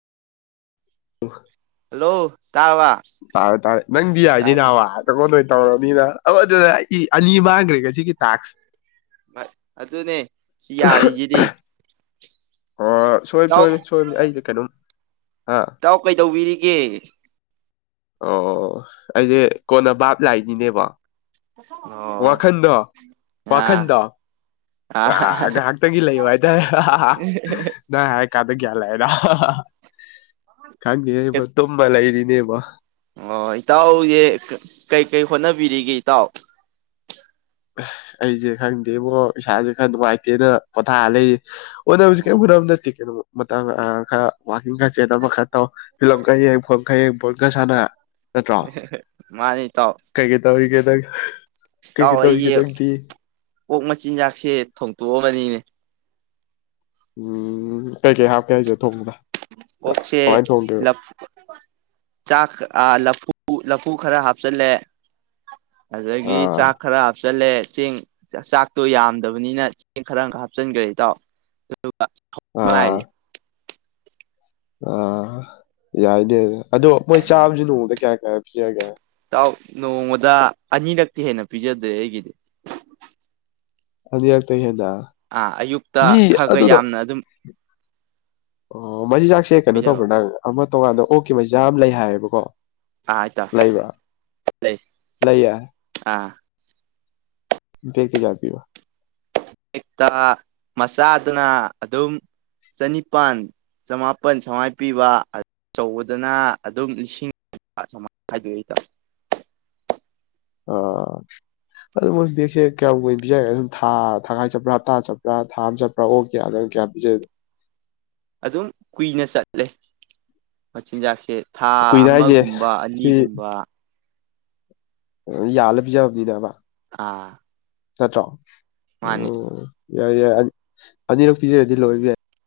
Hello ꯇꯥꯔꯕ ꯇꯥꯔꯦ ꯇꯥꯔꯦ ꯅꯪꯗꯤ ꯌꯥꯏꯅꯦ ꯇꯥꯗꯦ ꯅꯥꯕꯥ [unintelligible] ꯇꯧꯔꯅꯤꯅ ꯑꯗꯨꯗ ꯑꯅꯤ ꯃꯥꯡꯈ꯭ꯔꯦ ꯉꯁꯤꯒꯤ ꯇꯥꯛꯁ ꯚꯥꯢ ꯑꯗꯨꯅꯦ ꯁꯤ ꯌꯥꯔꯤꯖꯤꯗꯤ ꯑꯣ ꯁꯣꯏꯕ ꯁꯣꯏꯕꯅꯤ ꯁꯣꯏꯕꯅꯤ ꯑꯩꯁꯦ ꯀꯩꯅꯣꯝ ꯑꯥ ꯏꯇꯥꯎ ꯀꯩꯗꯧꯕꯤꯔꯤꯒꯦ ꯑꯣ ꯑꯩꯗꯤ ꯀꯣꯟꯅ ꯕꯥꯞ ꯂꯥꯛꯏꯅꯤꯅꯦꯕꯣ ꯑꯣ ꯋꯥꯈꯟꯗ ꯑ ꯋꯥꯈꯟꯗ ꯑ ꯑꯥ ꯑꯥꯗꯔꯠꯇꯒꯤ ꯂꯩꯌꯣ ꯍꯥꯢꯇꯥꯔꯦ꯫ ꯍꯥꯏ ꯀꯥꯟꯗ ꯒ꯭ꯌꯥꯟꯂꯔ ꯈꯪꯉꯤꯕ ꯇꯨꯝꯃ ꯂꯩꯔꯤꯅꯦꯕ ꯑꯣ ꯏꯇꯥꯎꯁꯦ ꯀꯩꯀꯩ ꯍꯣꯠꯅꯕꯤꯔꯤꯒꯦ ꯏꯇꯥꯎ ꯑꯁ ꯑꯩꯖꯦ ꯈꯪꯗꯦꯕꯣ ꯏꯁꯥꯥꯖꯦ ꯈ꯭ꯔ ꯅꯨꯡꯉꯥꯢꯇꯦꯅ ꯄꯣꯊꯥ ꯂꯩ꯫ ꯍꯣꯠꯅꯕꯖꯦ ꯀꯩꯝ ꯑꯣ ꯍꯣꯠꯅꯕ ꯅꯠꯇꯦ ꯀꯩꯅꯣ ꯃꯇꯥꯝ ꯑ ꯈꯔ ꯋꯥꯛꯀꯤꯡ ꯈꯥ ꯆꯦꯟ ꯑꯃ ꯈꯥ ꯇꯧ꯫ ꯄꯤ ꯂꯂꯝꯈꯥꯏ ꯌꯦꯡ ꯐꯡꯈꯥꯏꯡ ꯄꯣꯏꯡꯈ ꯁꯥꯟꯅ ꯅꯠꯇ꯭ꯔꯣ ꯃꯥꯅꯤ ꯏꯇꯥꯎ ꯀꯩ ꯒꯩ ꯇꯧꯔꯤꯒꯦ ꯅꯪ꯫ ꯏꯇꯥꯎ ꯀꯩꯀꯩ ꯇꯧꯔꯤꯒꯦ ꯑꯩꯁꯦ ꯅꯪꯗꯤ ꯀꯣꯛ ꯃꯆꯤꯟꯖꯥꯛꯁꯦ ꯊꯣꯡꯇꯣꯛꯑꯕꯅꯤꯅꯦ ꯎꯝ ꯀꯩꯀꯩ ꯍꯥꯞꯀꯦ ꯍꯥꯏꯁꯦ ꯊꯣꯡꯕꯗ ꯑꯣꯛꯁꯦ ꯀꯃꯥꯏꯅ ꯊꯣꯡꯗꯣꯏꯕ ꯂꯥꯐꯨ ꯆꯥꯛ ꯑ ꯂꯐꯨ ꯂꯐꯨ ꯈꯔ ꯍꯥꯞꯆꯜꯂꯦ꯫ ꯑꯗꯗꯒꯤ ꯑꯥ ꯆꯥ ꯈꯔꯞ ꯍꯥꯞꯆꯜꯂꯦ ꯆꯦꯡ ꯆꯥꯛꯇꯣ ꯌꯥꯝꯗꯕꯅꯤꯅ ꯆꯦꯡ ꯈꯔ ꯍꯥꯞꯆꯤꯟꯈ꯭ꯔꯦ ꯏꯇꯥꯎ ꯑꯥ [inaudible] ꯑꯥ ꯌꯥꯏꯗꯦ ꯑꯗꯣ ꯃꯣꯏ ꯆꯥꯕꯁꯨ ꯅꯣꯡꯃꯗ ꯀꯌꯥ ꯀꯌꯥ ꯄꯤꯖꯒꯦ ꯥꯎ ꯅꯣꯡꯃꯗ ꯑꯅꯤꯔꯛꯇꯤ ꯍꯦꯟꯅ ꯄꯤꯖꯗꯦ ꯑꯩꯒꯤꯗꯤ ꯍꯟ ꯌꯦꯔ ꯇꯥꯏ ꯌꯦꯦꯟꯗ ꯑꯥ ꯑꯌꯨꯛꯇ ꯈꯔ ꯈꯔ ꯌꯥꯝꯅ ꯑꯗꯨꯝ ꯑꯣ ꯃꯆꯤꯟꯖꯥꯛꯁꯦ ꯀꯩꯅꯣ ꯄꯤꯖꯕ ꯇꯧꯕ꯭ꯔꯥ ꯅꯪ ꯑꯃ ꯇꯣꯡꯉꯥꯟꯗ ꯑꯣꯛꯀꯤ ꯃꯆꯖꯥꯛ ꯌꯥꯝ ꯂꯩ ꯍꯥꯏꯌꯦꯕꯀꯣ ꯑ ꯑ ꯇ ꯂꯩꯕ꯭ꯔꯥ ꯂꯩꯌꯦ ꯑꯥ ꯂꯩ ꯀ ꯌꯥ ꯄꯌꯣ ꯑꯛꯇ ꯃꯆꯥꯗꯨꯅ ꯑꯗꯨꯝ ꯆꯅꯤꯄꯥꯟ ꯆꯃꯥꯄꯟ ꯁꯨꯃꯥꯢ ꯄꯤꯕ ꯑꯆꯧꯕꯗꯅ ꯑꯗꯨꯝ ꯂꯤꯁꯤꯡ ꯑ ꯃ ꯍꯥꯏꯥꯏꯗ ꯑꯣ ꯑꯗꯨ ꯃꯣꯏ ꯕꯦꯛꯁꯦ ꯀꯌꯥꯝꯏ ꯑꯣꯏꯅ ꯄꯤꯖꯒꯦ ꯑꯗꯨꯝ ꯊꯒꯥꯏ ꯆꯠꯄ꯭ꯔꯥ ꯍꯞꯇꯥ ꯆꯠꯄ꯭ꯔꯥ ꯊꯥ ꯑꯃ ꯆꯠꯄ꯭ꯔ ꯄꯥ ꯑꯣ ꯀꯌꯥꯗꯪ ꯀꯌꯥ ꯄꯤꯖꯒꯦ ꯑꯗꯨꯝ ꯀꯨꯏꯅ ꯆꯠꯂꯦ ꯃꯆꯤꯟꯖꯥꯛꯁꯦ ꯊꯥ ꯀꯨꯏꯅ ꯍꯥꯏꯁꯦ ꯑꯃꯒꯨꯝꯕ ꯁꯤ ꯑꯅꯤꯒꯨꯝꯕ ꯌꯥꯜꯂ ꯄꯤꯖꯕꯅꯤꯗ ꯑꯃ ꯑꯥ ꯅꯠꯇ꯭ꯔꯣ ꯃꯥꯅꯦ ꯑꯣ ꯌꯥꯏ ꯌꯥꯏ ꯑꯅꯤꯔꯛ ꯄꯤꯖꯔꯗꯤ ꯂꯣꯏꯕ ꯌꯥꯏ